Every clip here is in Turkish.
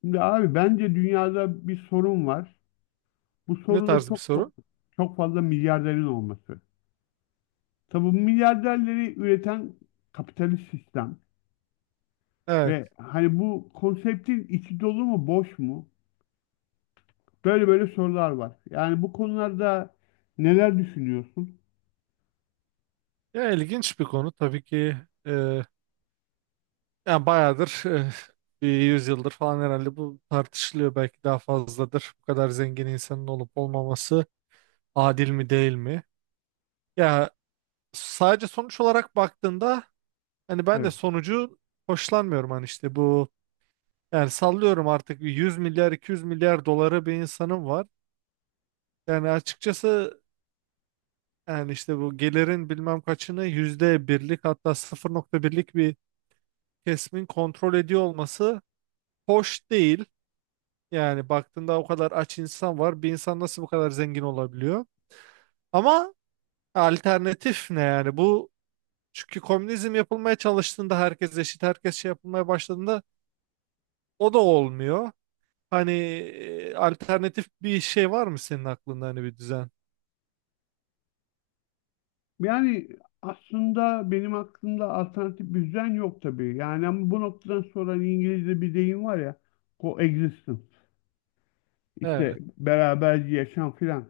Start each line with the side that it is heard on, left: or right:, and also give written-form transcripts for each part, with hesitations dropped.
left: Şimdi abi bence dünyada bir sorun var. Bu
right: Ne
left: sorun da
right: tarz bir soru?
left: çok fazla milyarderin olması. Tabii bu milyarderleri üreten kapitalist sistem
right: Evet.
left: ve hani bu konseptin içi dolu mu boş mu? Böyle böyle sorular var. Yani bu konularda neler düşünüyorsun?
right: Ya ilginç bir konu tabii ki. E, Yani bayağıdır bir yüzyıldır falan herhalde bu tartışılıyor. Belki daha fazladır. Bu kadar zengin insanın olup olmaması adil mi değil mi? Ya sadece sonuç olarak baktığında hani ben de
left: Evet.
right: sonucu hoşlanmıyorum hani işte bu yani sallıyorum artık bir 100 milyar 200 milyar doları bir insanım var. Yani açıkçası yani işte bu gelirin bilmem kaçını yüzde birlik hatta 0,1'lik bir kesimin kontrol ediyor olması hoş değil. Yani baktığında o kadar aç insan var. Bir insan nasıl bu kadar zengin olabiliyor? Ama alternatif ne yani? Bu çünkü komünizm yapılmaya çalıştığında herkes eşit, herkes şey yapılmaya başladığında o da olmuyor. Hani alternatif bir şey var mı senin aklında hani bir düzen?
left: Yani aslında benim aklımda alternatif bir düzen yok tabii. Yani ama bu noktadan sonra hani İngilizce bir deyim var ya, coexistence. İşte
right: Evet.
left: beraberce yaşam filan.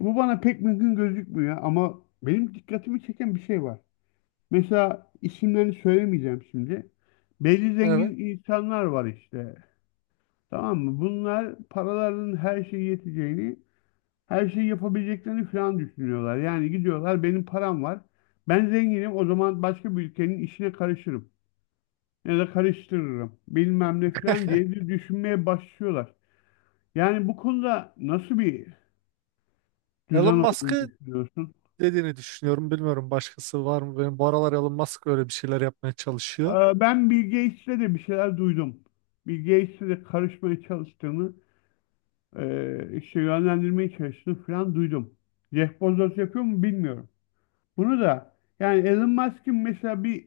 left: Bu bana pek mümkün gözükmüyor ama benim dikkatimi çeken bir şey var. Mesela isimlerini söylemeyeceğim şimdi. Belli
right: Evet.
left: zengin insanlar var işte. Tamam mı? Bunlar paralarının her şeye yeteceğini, her şeyi yapabileceklerini falan düşünüyorlar. Yani gidiyorlar benim param var. Ben zenginim o zaman başka bir ülkenin işine karışırım. Ya da karıştırırım. Bilmem ne falan diye bir düşünmeye başlıyorlar. Yani bu konuda nasıl bir
right: Elon
left: düzen olduğunu
right: Musk'ı
left: düşünüyorsun?
right: dediğini düşünüyorum. Bilmiyorum başkası var mı? Benim bu aralar Elon Musk öyle bir şeyler yapmaya çalışıyor.
left: Ben Bill Gates'le de bir şeyler duydum. Bill Gates'le de karışmaya çalıştığını, işte yönlendirmeye çalıştığını falan duydum. Jeff Bezos yapıyor mu bilmiyorum. Bunu da yani Elon Musk'ın mesela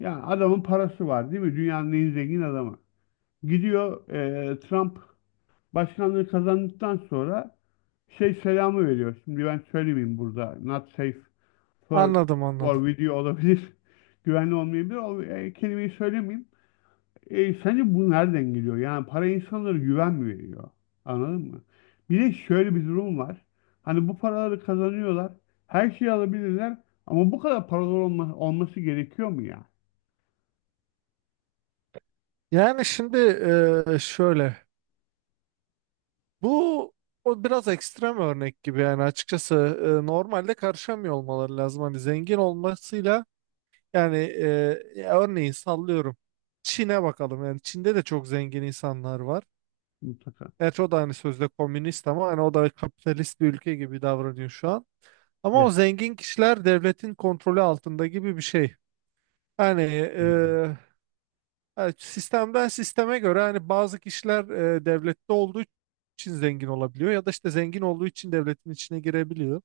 left: yani adamın parası var değil mi? Dünyanın en zengin adamı. Gidiyor Trump başkanlığı kazandıktan sonra şey selamı veriyor. Şimdi ben söylemeyeyim burada. Not safe for,
right: Anladım anladım.
left: for video olabilir. Güvenli olmayabilir. O kelimeyi söylemeyeyim. Sence bu nereden geliyor? Yani para insanlara güven mi veriyor? Anladın mı? Bir de şöyle bir durum var. Hani bu paraları kazanıyorlar. Her şeyi alabilirler. Ama bu kadar paralar olması gerekiyor mu ya?
right: Yani şimdi şöyle bu o biraz ekstrem örnek gibi yani açıkçası normalde karışamıyor olmaları lazım hani zengin olmasıyla yani ya örneğin sallıyorum Çin'e bakalım yani Çin'de de çok zengin insanlar var.
left: Mutlaka.
right: Gerçi o da hani sözde komünist ama hani o da kapitalist bir ülke gibi davranıyor şu an. Ama o
left: Evet.
right: zengin kişiler devletin kontrolü altında gibi bir şey. Yani
left: Hı.
right: Yani sistemden sisteme göre hani bazı kişiler devlette olduğu için zengin olabiliyor ya da işte zengin olduğu için devletin içine girebiliyor.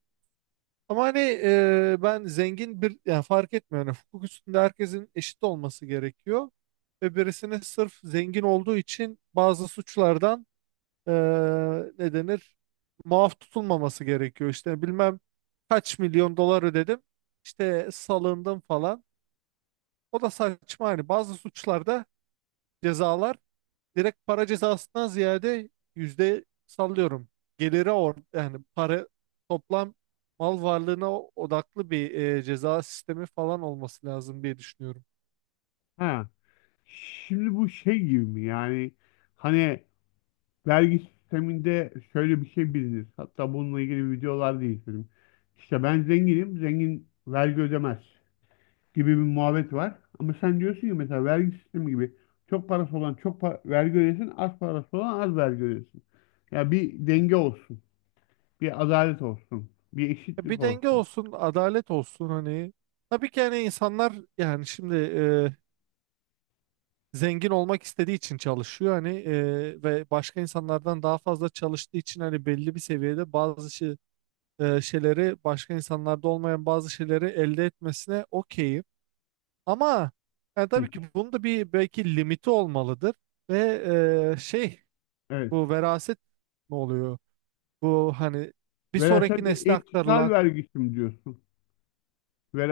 right: Ama hani ben zengin bir yani fark etmiyor. Yani hukuk üstünde herkesin eşit olması gerekiyor. Ve birisini sırf zengin olduğu için bazı suçlardan e, ne denir muaf tutulmaması gerekiyor. İşte bilmem kaç milyon dolar ödedim işte salındım falan. O da saçma hani bazı suçlarda cezalar direkt para cezasından ziyade yüzde sallıyorum. Geliri or yani para toplam mal varlığına odaklı bir ceza sistemi falan olması lazım diye düşünüyorum.
left: Ha. Şimdi bu şey gibi mi? Yani hani vergi sisteminde şöyle bir şey bilinir. Hatta bununla ilgili videolar da izledim. İşte ben zenginim. Zengin vergi ödemez gibi bir muhabbet var. Ama sen diyorsun ki mesela vergi sistemi gibi çok parası olan vergi ödesin, az parası olan az vergi ödesin. Ya bir denge olsun, bir adalet olsun, bir
right: Ya
left: eşitlik
right: bir denge
left: olsun.
right: olsun, adalet olsun hani. Tabii ki hani insanlar yani şimdi zengin olmak istediği için çalışıyor hani ve başka insanlardan daha fazla çalıştığı için hani belli bir seviyede bazı şeyleri başka insanlarda olmayan bazı şeyleri elde etmesine okeyim. Ama yani
left: Hı.
right: tabii ki bunun da bir belki limiti olmalıdır ve e, şey
left: Evet.
right: bu veraset ne oluyor? Bu hani bir
left: Veraset
right: sonraki
left: ve
right: nesle
left: intikal
right: aktarılan
left: vergisi mi diyorsun?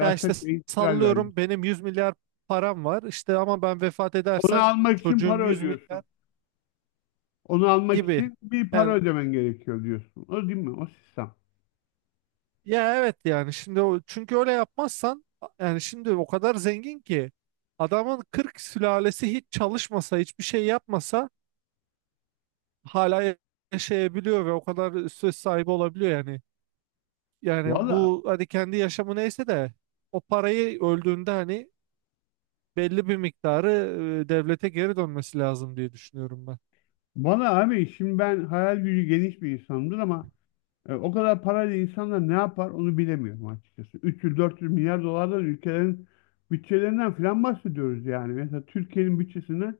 right: ya işte
left: ve intikal vergisi.
right: sallıyorum benim 100 milyar param var işte ama ben vefat
left: Onu
right: edersem
left: almak için
right: çocuğum
left: para
right: 100 milyar
left: ödüyorsun. Onu almak
right: gibi.
left: için bir para
right: Yani
left: ödemen gerekiyor diyorsun. O değil mi? O sistem.
right: ya evet yani şimdi o, çünkü öyle yapmazsan yani şimdi o kadar zengin ki adamın 40 sülalesi hiç çalışmasa hiçbir şey yapmasa hala yaşayabiliyor ve o kadar söz sahibi olabiliyor yani. Yani
left: Valla
right: bu hani kendi yaşamı neyse de o parayı öldüğünde hani belli bir miktarı devlete geri dönmesi lazım diye düşünüyorum ben.
left: bana abi şimdi ben hayal gücü geniş bir insanımdır ama o kadar parayla insanlar ne yapar onu bilemiyorum açıkçası. 300-400 milyar dolardan ülkelerin bütçelerinden falan bahsediyoruz yani. Mesela Türkiye'nin bütçesine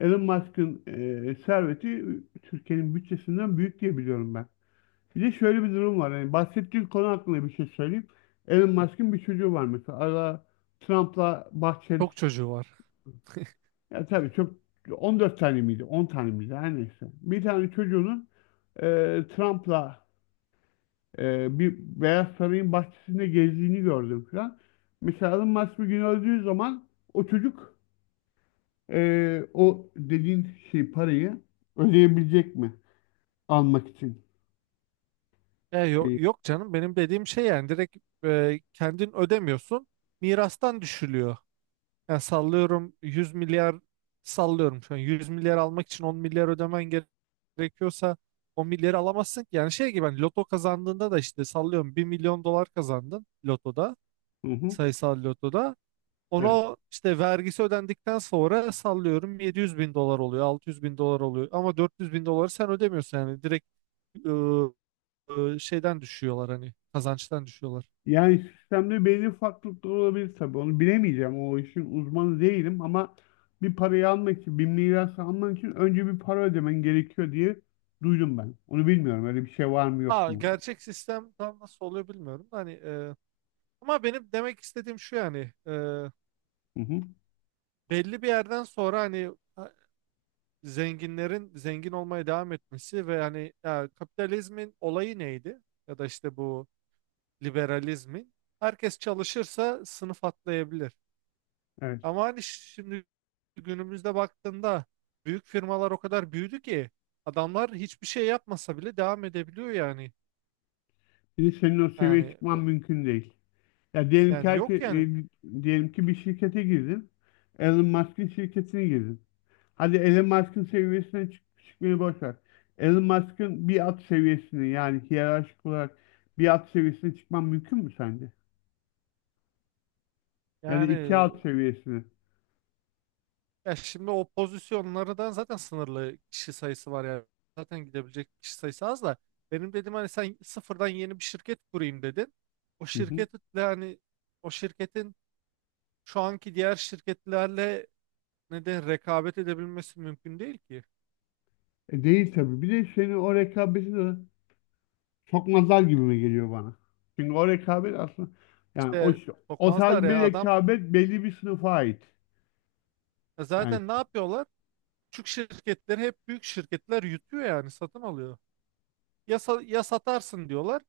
left: Elon Musk'ın serveti Türkiye'nin bütçesinden büyük diye biliyorum ben. Bir de şöyle bir durum var. Yani bahsettiğin konu hakkında bir şey söyleyeyim. Elon Musk'ın bir çocuğu var mesela. Ara Trump'la Bahçeli.
right: Çok çocuğu var.
left: Ya tabii çok, 14 tane miydi? 10 tane miydi? Her neyse. Bir tane çocuğunun e, Trump'la bir Beyaz Saray'ın bahçesinde gezdiğini gördüm falan. Mesela Elon Musk bir gün öldüğü zaman o çocuk o dediğin şey parayı ödeyebilecek mi? Almak için
right: E, yo-
left: şeyi.
right: yok canım benim dediğim şey yani direkt kendin ödemiyorsun mirastan düşülüyor. Yani sallıyorum 100 milyar sallıyorum şu an 100 milyar almak için 10 milyar ödemen gerekiyorsa 10 milyarı alamazsın ki. Yani şey gibi hani loto kazandığında da işte sallıyorum bir milyon dolar kazandın lotoda
left: Hı hı.
right: sayısal lotoda.
left: Evet.
right: Ona işte vergisi ödendikten sonra sallıyorum 700 bin dolar oluyor 600 bin dolar oluyor ama 400 bin doları sen ödemiyorsun yani direkt ıı, şeyden düşüyorlar hani kazançtan düşüyorlar.
left: Yani sistemde belli farklılıklar olabilir tabii. Onu bilemeyeceğim. O işin uzmanı değilim ama bir parayı almak için, bir miras almak için önce bir para ödemen gerekiyor diye duydum ben. Onu bilmiyorum. Öyle bir şey var mı yok
right: Ha,
left: mu?
right: gerçek sistem tam nasıl oluyor bilmiyorum. Hani. Ama benim demek istediğim şu yani e,
left: Hı hı.
right: belli bir yerden sonra hani ha, zenginlerin zengin olmaya devam etmesi ve hani ya, kapitalizmin olayı neydi? Ya da işte bu liberalizmin herkes çalışırsa sınıf atlayabilir.
left: Evet.
right: Ama hani şimdi günümüzde baktığında büyük firmalar o kadar büyüdü ki adamlar hiçbir şey yapmasa bile devam edebiliyor yani.
left: Şimdi senin o seviyeye
right: Yani
left: çıkman mümkün değil. Ya diyelim ki
right: yani yok yani.
left: diyelim ki bir şirkete girdin. Elon Musk'ın şirketine girdin. Hadi Elon Musk'ın seviyesine çık çıkmayı boş ver. Elon Musk'ın bir at seviyesine yani hiyerarşik olarak bir at seviyesine çıkman mümkün mü sence? Ya da iki
right: Yani
left: at seviyesine.
right: ya şimdi o pozisyonlardan zaten sınırlı kişi sayısı var yani. Zaten gidebilecek kişi sayısı az da. Benim dedim hani sen sıfırdan yeni bir şirket kurayım dedin. O
left: Hı hı.
right: şirketle hani o şirketin şu anki diğer şirketlerle neden rekabet edebilmesi mümkün değil ki.
left: E değil tabii. Bir de seni o rekabeti de sokmazlar gibi mi geliyor bana? Çünkü o rekabet aslında yani o,
right: İşte
left: o
right: sokmazlar
left: tarz bir
right: ya adam
left: rekabet belli bir sınıfa ait. Yani
right: zaten ne yapıyorlar? Küçük şirketleri hep büyük şirketler yutuyor yani satın alıyor. Ya, ya satarsın diyorlar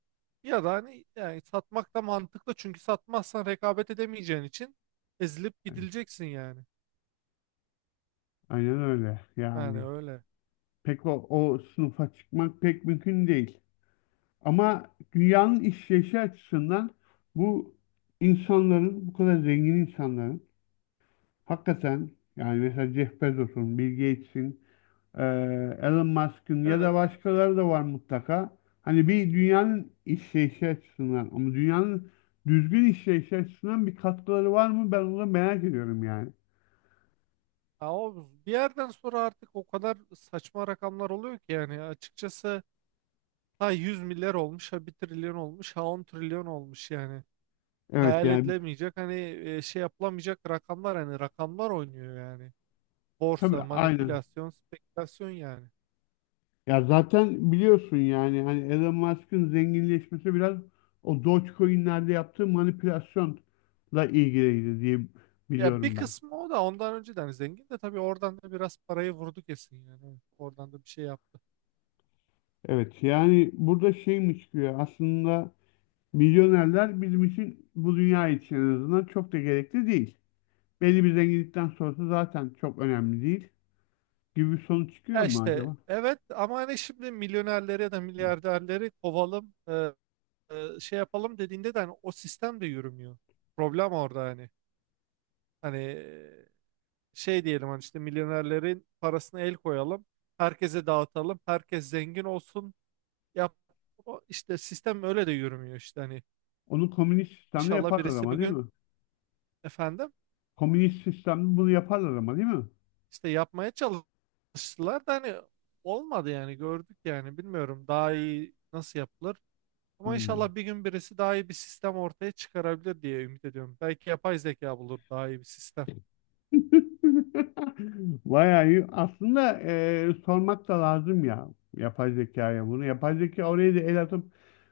right: ya da hani yani satmak da mantıklı çünkü satmazsan rekabet edemeyeceğin için ezilip gidileceksin yani.
left: aynen öyle.
right: Yani
left: Yani
right: öyle.
left: pek o sınıfa çıkmak pek mümkün değil. Ama dünyanın işleyişi açısından bu insanların, bu kadar zengin insanların hakikaten yani mesela Jeff Bezos'un, Bill Gates'in, Elon Musk'ın ya
right: Yani,
left: da başkaları da var mutlaka. Hani bir dünyanın işleyişi açısından ama dünyanın düzgün işleyişi açısından bir katkıları var mı? Ben onu merak ediyorum yani.
right: ha, o bir yerden sonra artık o kadar saçma rakamlar oluyor ki yani açıkçası ha 100 milyar olmuş ha bir trilyon olmuş ha 10 trilyon olmuş yani.
left: Evet
right: Hayal
left: yani
right: edilemeyecek hani şey yapılamayacak rakamlar hani rakamlar oynuyor yani.
left: tabii
right: Borsa,
left: aynı.
right: manipülasyon, spekülasyon yani.
left: Ya zaten biliyorsun yani hani Elon Musk'ın zenginleşmesi biraz o Dogecoin'lerde yaptığı manipülasyonla ilgiliydi diye
right: Ya bir
left: biliyorum ben.
right: kısmı o da ondan önceden zengin de tabii oradan da biraz parayı vurdu kesin yani. Evet. Oradan da bir şey yaptı.
left: Evet yani burada şey mi çıkıyor aslında milyonerler bizim için bu dünya için en azından çok da gerekli değil. Belli bir zenginlikten sonrası zaten çok önemli değil gibi bir sonuç çıkıyor
right: Ya
left: mu
right: işte
left: acaba?
right: evet ama hani şimdi milyonerleri ya da milyarderleri kovalım şey yapalım dediğinde de hani o sistem de yürümüyor. Problem orada hani. Hani şey diyelim hani işte milyonerlerin parasını el koyalım. Herkese dağıtalım. Herkes zengin olsun. Yap o işte sistem öyle de yürümüyor işte hani.
left: Onu komünist sistemde
right: İnşallah
left: yaparlar
right: birisi bir
left: ama değil
right: gün
left: mi?
right: efendim.
left: Komünist sistemde bunu yaparlar ama değil mi?
right: İşte yapmaya çalıştılar da hani olmadı yani gördük yani bilmiyorum daha iyi nasıl yapılır. Ama
left: Hmm.
right: inşallah bir gün birisi daha iyi bir sistem ortaya çıkarabilir diye ümit ediyorum. Belki yapay zeka bulur daha iyi bir sistem.
left: Bayağı iyi. Aslında sormak da lazım ya yapay zekaya bunu. Yapay zeka oraya da el atıp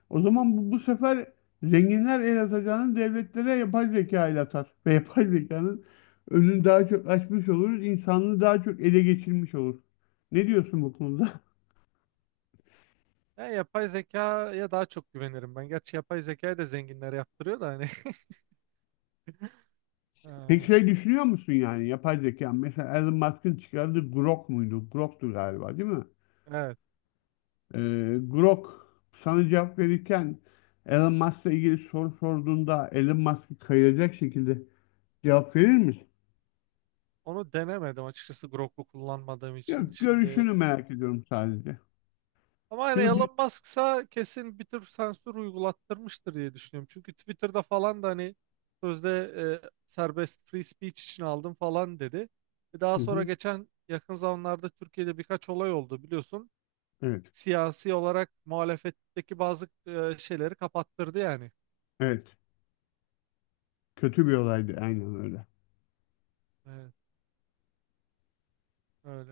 left: o zaman bu sefer zenginler el atacağını devletlere yapay zeka el atar. Ve yapay zekanın önünü daha çok açmış oluruz. İnsanlığı daha çok ele geçirmiş olur. Ne diyorsun bu konuda?
right: Ya yapay zekaya daha çok güvenirim ben. Gerçi yapay zekayı da zenginler yaptırıyor da hani.
left: Peki
right: Ee,
left: şey düşünüyor musun yani yapay zeka? Mesela Elon Musk'ın çıkardığı Grok muydu? Grok'tu galiba değil mi?
right: Evet.
left: Grok sana cevap verirken Elon Musk'la ilgili soru sorduğunda Elon Musk'ı kayıracak şekilde cevap verir misin?
right: Onu denemedim açıkçası Grok'u kullanmadığım için.
left: Yok,
right: Şimdi.
left: görüşünü merak ediyorum sadece.
right: Ama yani
left: Çünkü bir...
right: Elon Musk'sa kesin bir tür sensör uygulattırmıştır diye düşünüyorum. Çünkü Twitter'da falan da hani sözde serbest free speech için aldım falan dedi. E daha
left: Hı
right: sonra
left: hı.
right: geçen yakın zamanlarda Türkiye'de birkaç olay oldu biliyorsun.
left: Evet,
right: Siyasi olarak muhalefetteki bazı şeyleri kapattırdı yani.
left: evet. Kötü bir olaydı, aynen öyle.
right: Evet, öyle.